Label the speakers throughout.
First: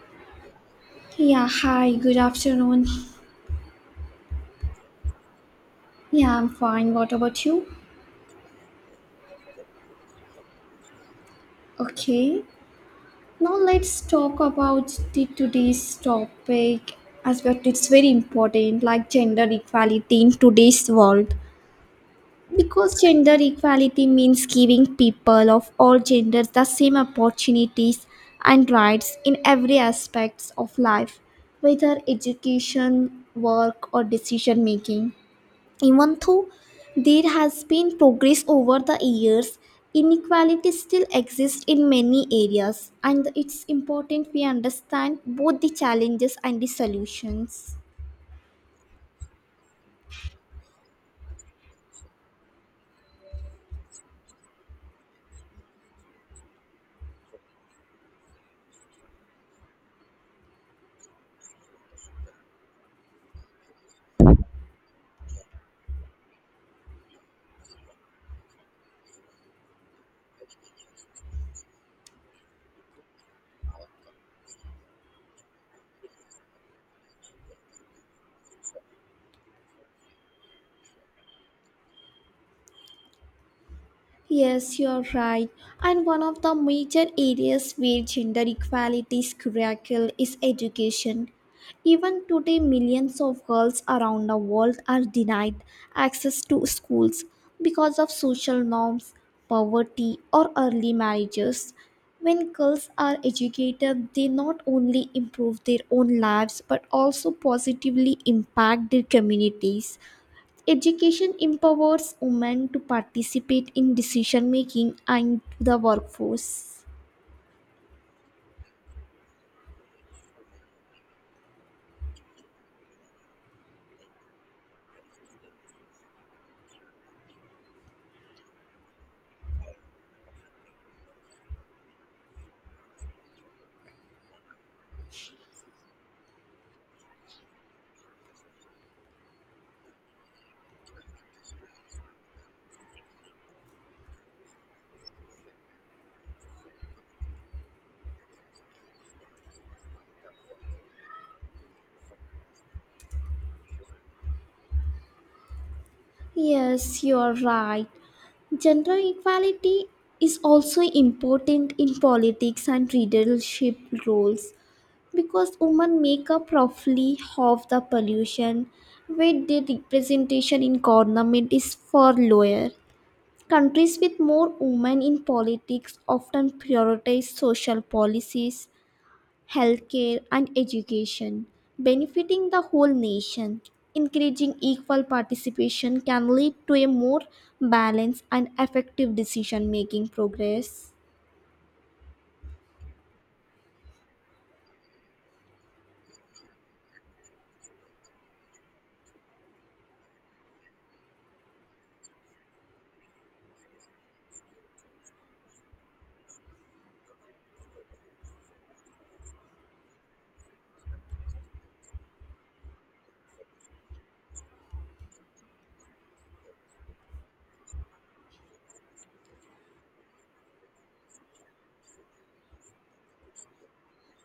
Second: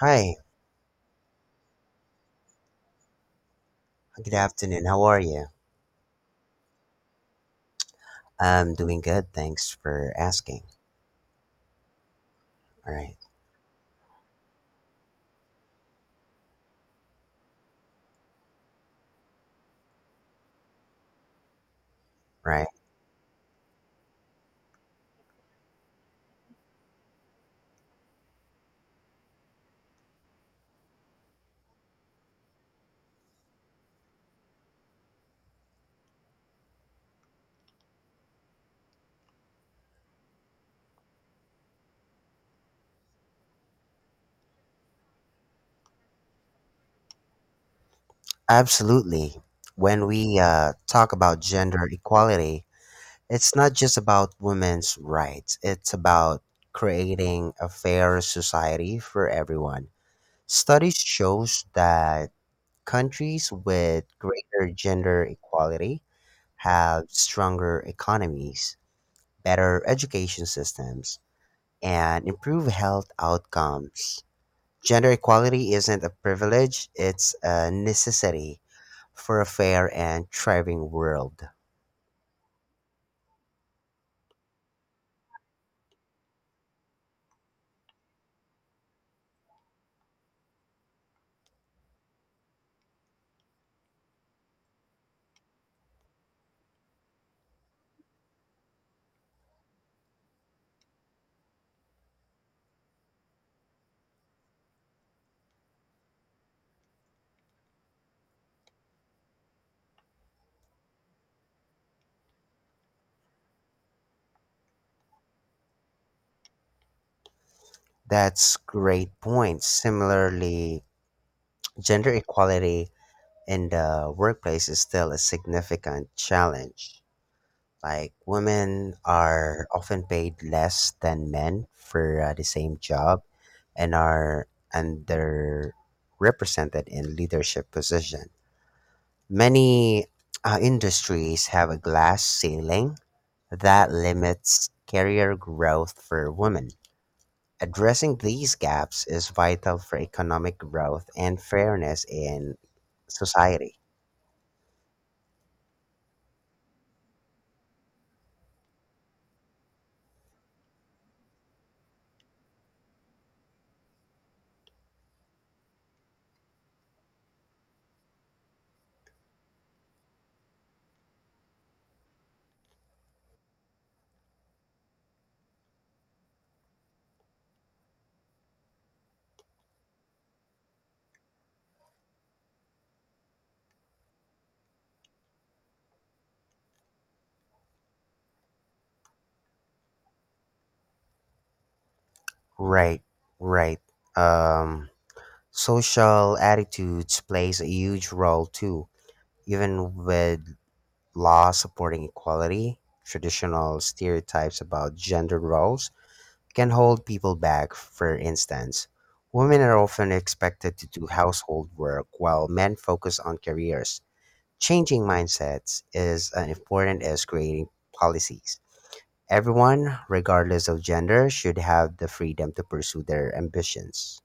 Speaker 1: Hi,
Speaker 2: Yeah, hi, good afternoon.
Speaker 1: good afternoon. How are you?
Speaker 2: Yeah, I'm fine. What about you?
Speaker 1: I'm doing good. Thanks for asking.
Speaker 2: Okay.
Speaker 1: All right,
Speaker 2: Now let's talk about the today's topic as well. It's very important, like gender equality in today's world.
Speaker 1: right.
Speaker 2: Because gender equality means giving people of all genders the same opportunities and rights in every aspects of life, whether education, work or decision making. Even though there has been progress over the years, inequality still exists in many areas, and it's important we understand both the challenges and the solutions.
Speaker 1: Absolutely. When we talk about gender equality, it's not just about women's rights, it's about creating a fair society for everyone. Studies shows that countries with greater gender equality have stronger economies, better education systems, and improve health outcomes. Gender equality isn't a privilege, it's a necessity for a fair and thriving world.
Speaker 2: Yes, you're right. And one of the major areas where gender equality is struggle is education. Even today, millions of girls around the world are denied access to schools because of social norms, poverty, or early marriages. When girls are educated, they not only improve their own lives but also positively impact their communities. Education empowers women to participate in decision making and the workforce.
Speaker 1: That's great point. Similarly, gender equality in the workplace is still a significant challenge. Like women are often paid less than men for the same job and are underrepresented in leadership positions. Many industries have a glass ceiling that limits career growth for women. Addressing these gaps is vital for economic growth and fairness in society.
Speaker 2: Yes, you are right. Gender equality is also important in politics and leadership roles because women make up roughly half the pollution, where their representation in government is far lower. Countries with more women in politics often prioritize social policies healthcare, and education, benefiting the whole nation. Encouraging equal participation can lead to a more balanced and effective decision making progress.
Speaker 1: Right, right. Um, Social attitudes plays a huge role too. Even with laws supporting equality, traditional stereotypes about gender roles can hold people back. For instance, women are often expected to do household work while men focus on careers. Changing mindsets is as important as creating policies. Everyone, regardless of gender, should have the freedom to pursue their ambitions.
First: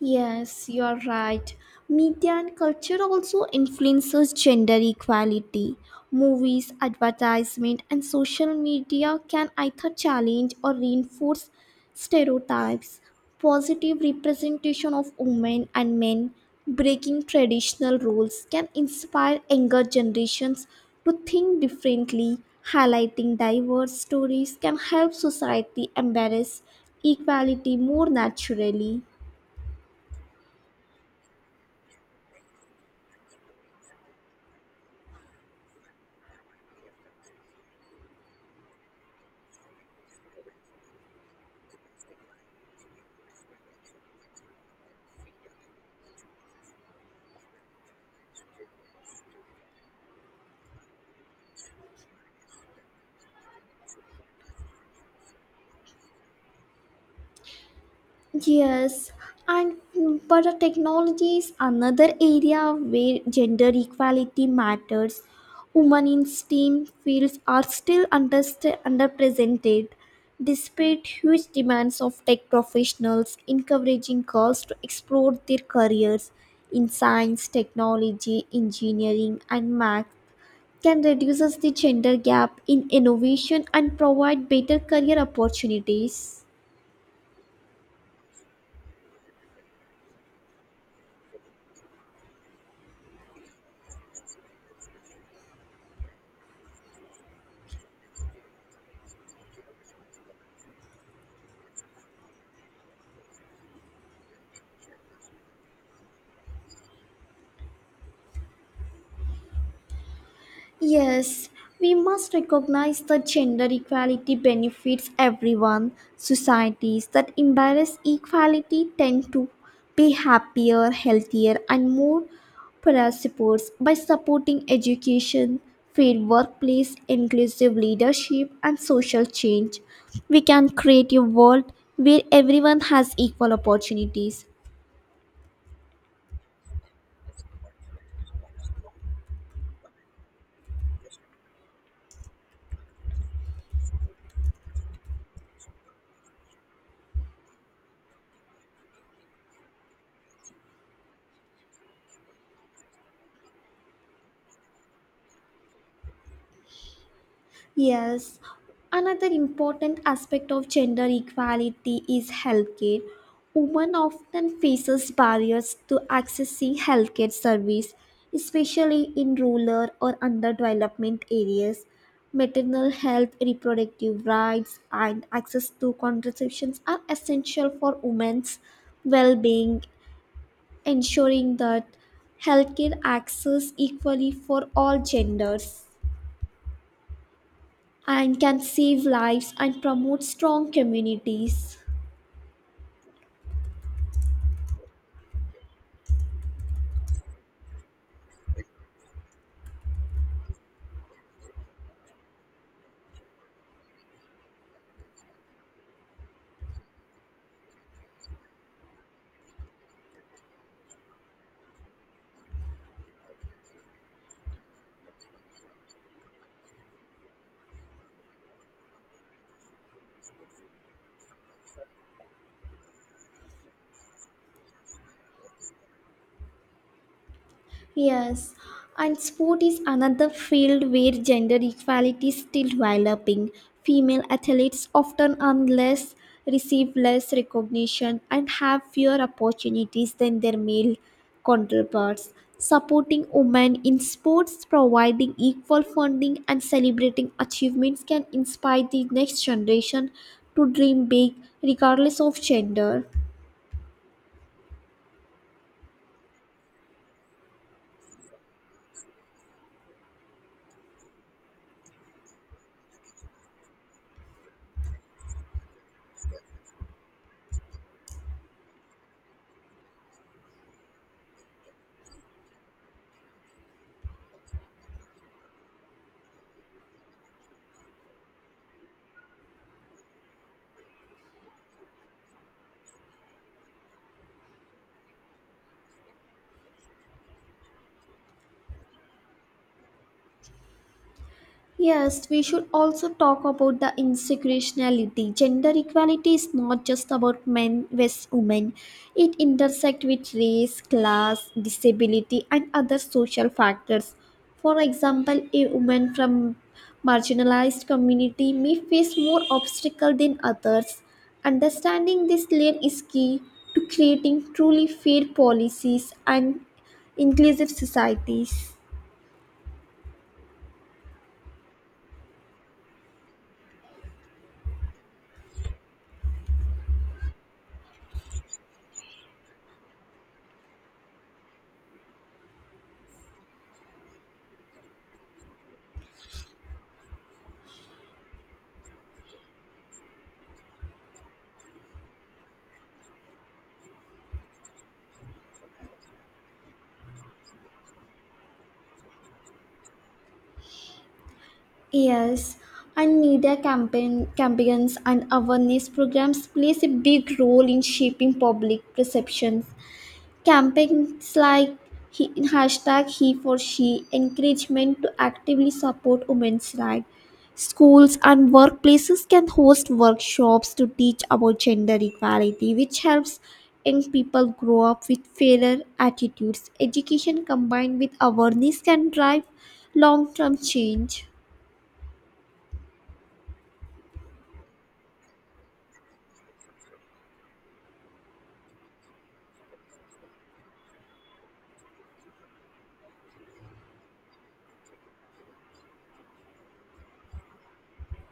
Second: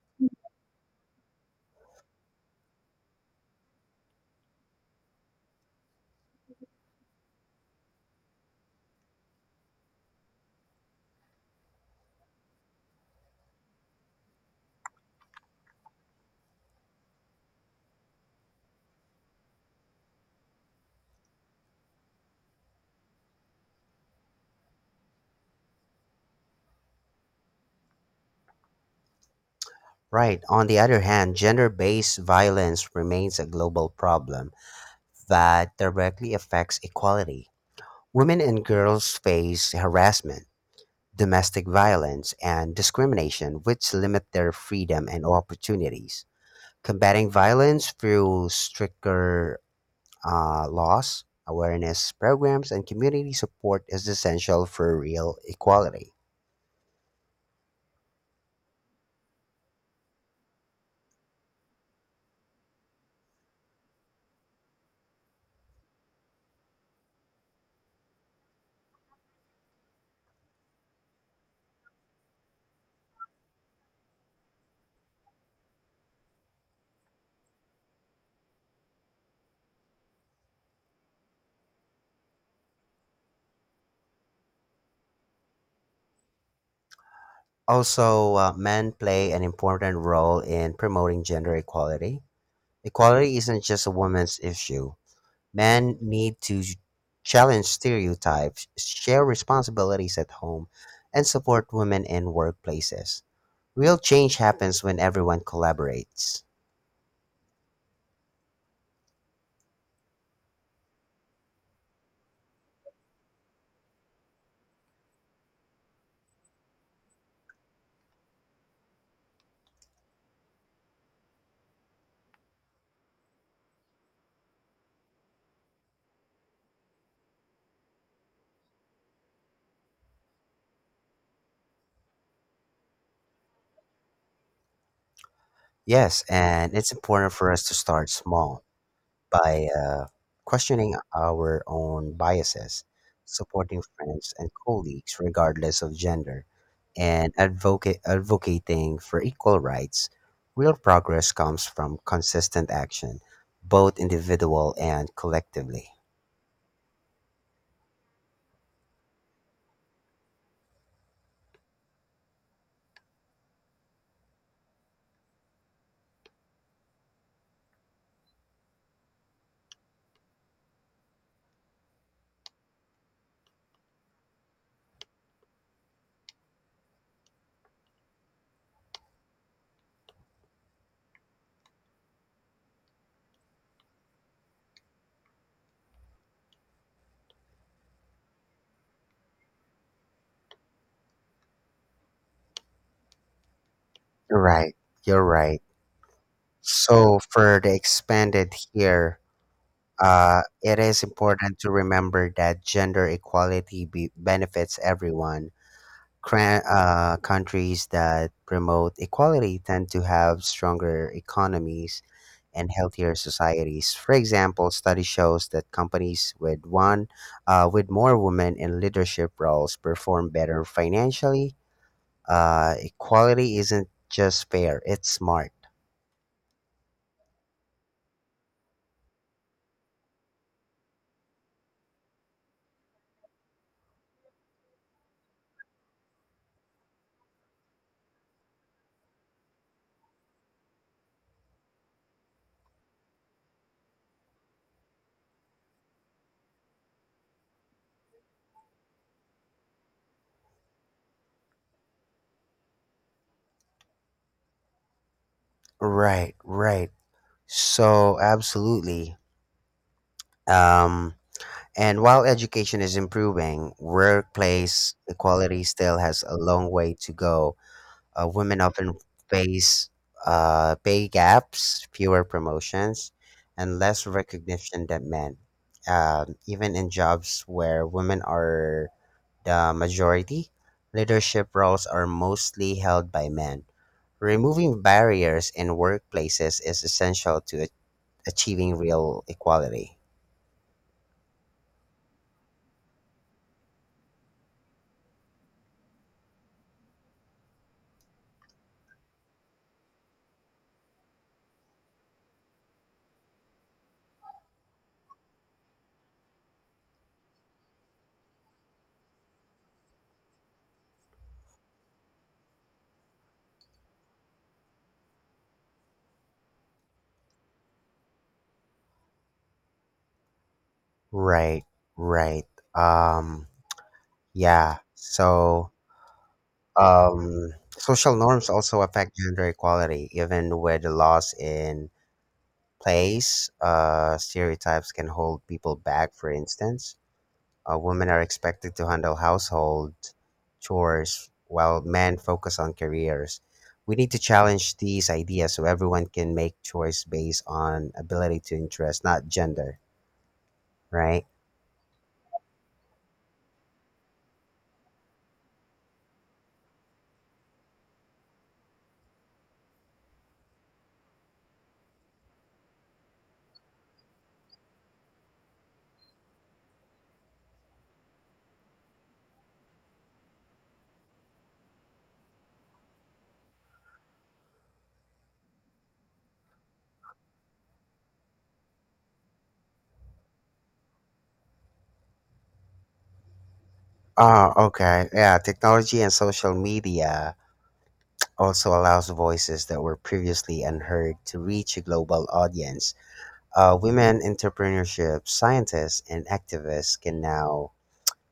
Speaker 2: Yes, you're right. Media and culture also influences gender equality. Movies, advertisement, and social media can either challenge or reinforce stereotypes. Positive representation of women and men, breaking traditional roles, can inspire younger generations to think differently. Highlighting diverse stories can help society embrace equality more naturally.
Speaker 1: Right. On the other hand, gender based violence remains a global problem that directly affects equality. Women and girls face harassment, domestic violence, and discrimination, which limit their freedom and opportunities. Combating violence through stricter laws, awareness programs, and community support is essential for real equality.
Speaker 2: Yes, and but the technology is another area where gender equality matters. Women in STEM fields are still underrepresented, despite huge demands of tech professionals encouraging girls to explore their careers in science, technology, engineering, and math. Can reduces the gender gap in innovation and provide better career opportunities.
Speaker 1: Also, men play an important role in promoting gender equality. Equality isn't just a woman's issue. Men need to challenge stereotypes, share responsibilities at home, and support women in workplaces. Real change happens when everyone collaborates.
Speaker 2: Yes, we must recognize that gender equality benefits everyone. Societies that embrace equality tend to be happier, healthier, and more prosperous by supporting education, fair workplace, inclusive leadership, and social change. We can create a world where everyone has equal opportunities.
Speaker 1: Yes, and it's important for us to start small, by questioning our own biases, supporting friends and colleagues regardless of gender, and advocating for equal rights. Real progress comes from consistent action, both individual and collectively.
Speaker 2: Yes, another important aspect of gender equality is healthcare. Women often faces barriers to accessing healthcare service, especially in rural or underdeveloped areas. Maternal health, reproductive rights, and access to contraceptions are essential for women's well-being, ensuring that healthcare access equally for all genders and can save lives and promote strong communities.
Speaker 1: You're right. You're right. So for the expanded here, it is important to remember that gender equality benefits everyone. Countries that promote equality tend to have stronger economies and healthier societies. For example, study shows that companies with one with more women in leadership roles perform better financially. Equality isn't just fair; it's smart.
Speaker 2: Yes, and sport is another field where gender equality is still developing. Female athletes often earn less, receive less recognition, and have fewer opportunities than their male counterparts. Supporting women in sports, providing equal funding, and celebrating achievements can inspire the next generation to dream big regardless of gender.
Speaker 1: Right, right. So absolutely. Um, and while education is improving, workplace equality still has a long way to go. Women often face pay gaps, fewer promotions, and less recognition than men. Even in jobs where women are the majority, leadership roles are mostly held by men. Removing barriers in workplaces is essential to achieving real equality.
Speaker 2: Yes, we should also talk about the intersectionality. Gender equality is not just about men versus women. It intersects with race, class, disability, and other social factors. For example, a woman from marginalized community may face more obstacles than others. Understanding this layer is key to creating truly fair policies and inclusive societies.
Speaker 1: Right, right. Um, yeah. So social norms also affect gender equality. Even with the laws in place, stereotypes can hold people back. For instance, women are expected to handle household chores while men focus on careers. We need to challenge these ideas so everyone can make choice based on ability to interest, not gender, right?
Speaker 2: Yes, and media campaigns and awareness programs plays a big role in shaping public perceptions. Campaigns like he, hashtag he for she encouragement to actively support women's rights. Schools and workplaces can host workshops to teach about gender equality, which helps young people grow up with fairer attitudes. Education combined with awareness can drive long-term change.
Speaker 1: Oh, okay. Yeah, technology and social media also allows voices that were previously unheard to reach a global audience. Women entrepreneurship, scientists, and activists can now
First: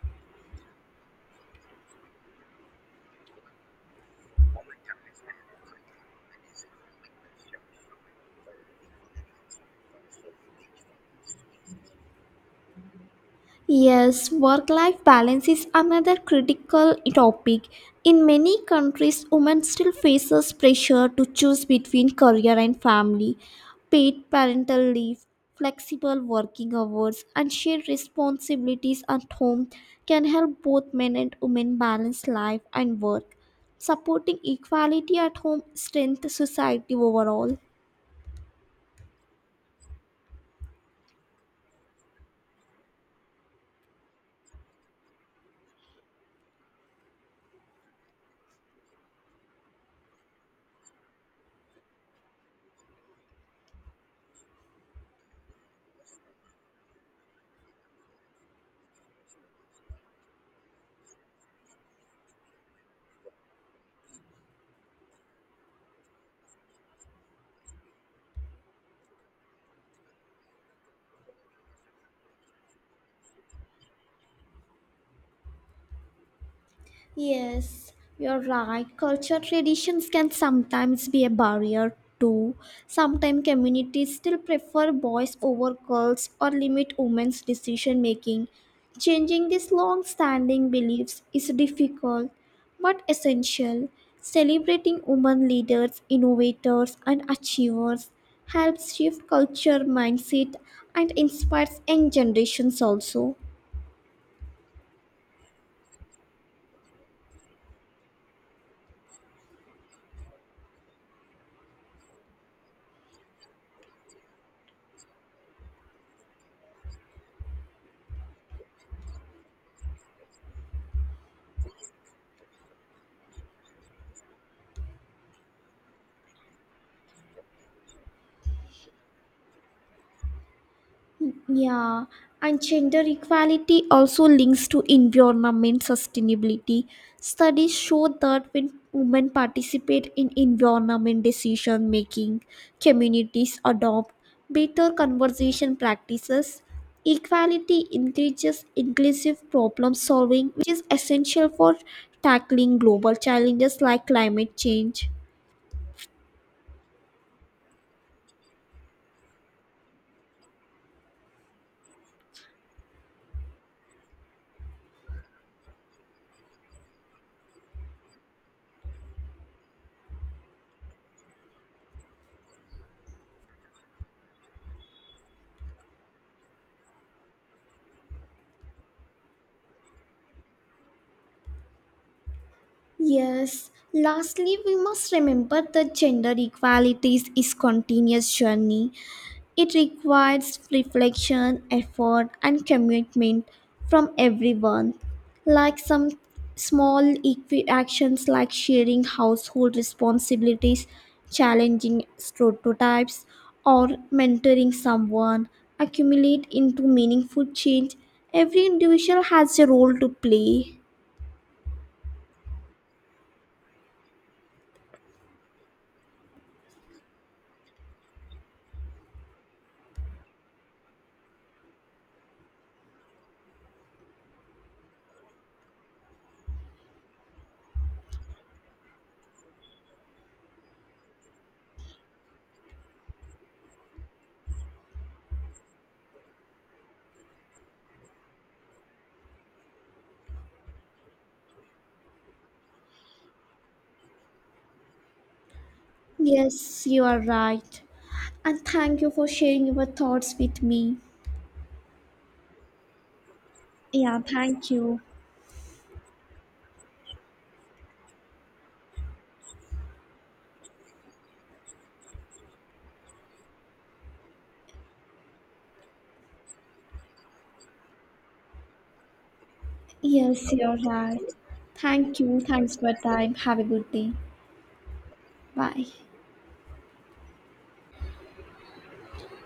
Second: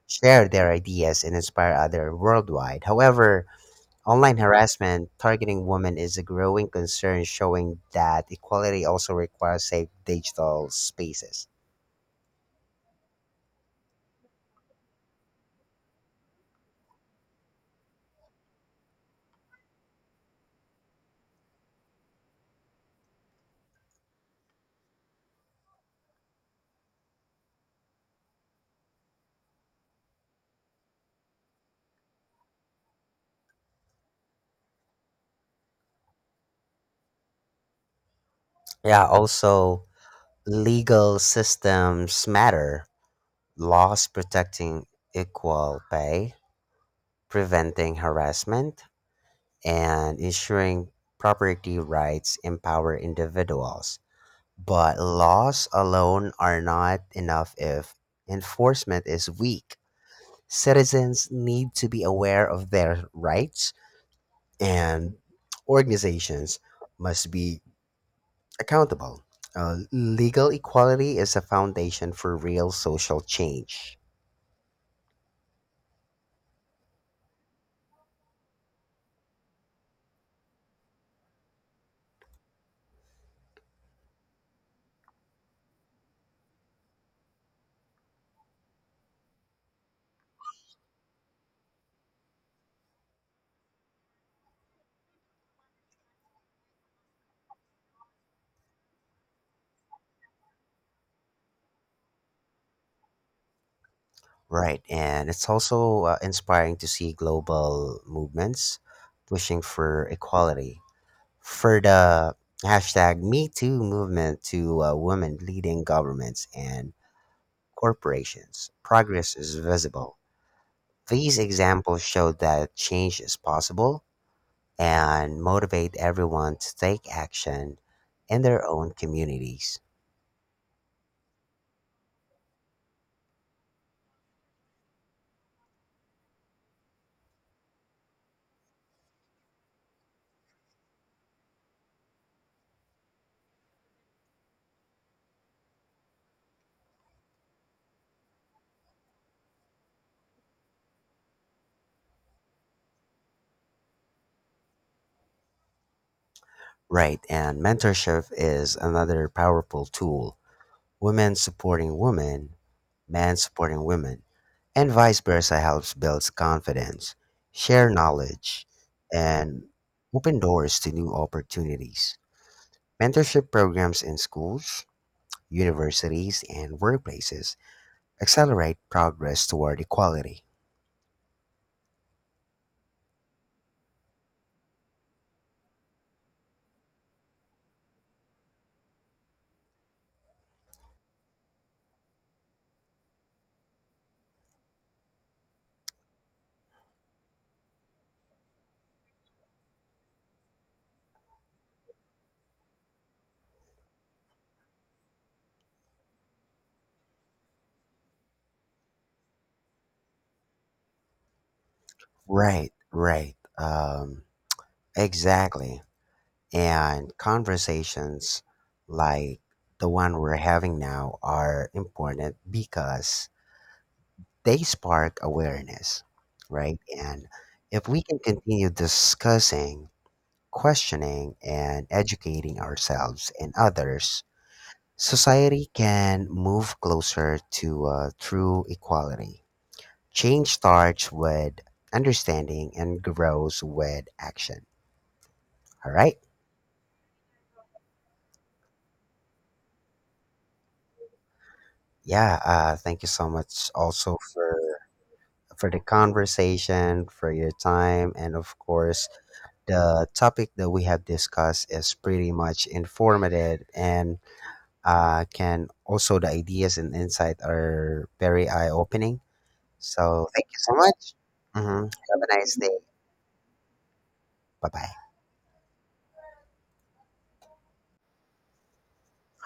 Speaker 1: share their ideas and inspire others worldwide. However, online harassment targeting women is a growing concern, showing that equality also requires safe digital spaces.
Speaker 2: Yes, work life balance is another critical topic. In many countries, women still faces pressure to choose between career and family, paid parental leave, flexible working hours, and shared responsibilities at home can help both men and women balance life and work. Supporting equality at home strengthens society overall.
Speaker 1: Yeah, also legal systems matter. Laws protecting equal pay, preventing harassment, and ensuring property rights empower individuals. But laws alone are not enough if enforcement is weak. Citizens need to be aware of their rights, and organizations must be accountable. Legal equality is a foundation for real social change.
Speaker 2: Yes, you're right. Culture traditions can sometimes be a barrier too. Sometimes communities still prefer boys over girls or limit women's decision making. Changing these long standing beliefs is difficult but essential. Celebrating women leaders, innovators, and achievers helps shift culture mindset and inspires young generations also.
Speaker 1: Right, and it's also inspiring to see global movements pushing for equality. For the hashtag Me Too movement to women leading governments and corporations, progress is visible. These examples show that change is possible and motivate everyone to take action in their own communities.
Speaker 2: Yeah, and gender equality also links to environment sustainability. Studies show that when women participate in environment decision making, communities adopt better conservation practices. Equality increases inclusive problem solving, which is essential for tackling global challenges like climate change.
Speaker 1: Right, and mentorship is another powerful tool. Women supporting women, men supporting women, and vice versa helps builds confidence, share knowledge, and open doors to new opportunities. Mentorship programs in schools, universities, and workplaces accelerate progress toward equality.
Speaker 2: Yes, lastly, we must remember that gender equality is a continuous journey. It requires reflection, effort, and commitment from everyone. Like some small actions like sharing household responsibilities, challenging stereotypes, or mentoring someone accumulate into meaningful change. Every individual has a role to play.
Speaker 1: Right, right. Exactly. And conversations like the one we're having now are important because they spark awareness, right? And if we can continue discussing, questioning, and educating ourselves and others, society can move closer to true equality. Change starts with understanding and grows with action. All right.
Speaker 2: Yes, you are right. And thank you for sharing your thoughts with me.
Speaker 1: Yeah. Thank you so much also
Speaker 2: Yeah,
Speaker 1: for
Speaker 2: thank you.
Speaker 1: for the conversation, for your time, and of course the topic that we have discussed is pretty much informative and can also the ideas and insight are very eye opening. So thank
Speaker 2: Yes,
Speaker 1: you so
Speaker 2: you're
Speaker 1: much.
Speaker 2: right.
Speaker 1: Hmm.
Speaker 2: Thank
Speaker 1: Have a
Speaker 2: you.
Speaker 1: nice
Speaker 2: Thanks
Speaker 1: day.
Speaker 2: for your time. Have a good day.
Speaker 1: Bye bye.
Speaker 2: Bye.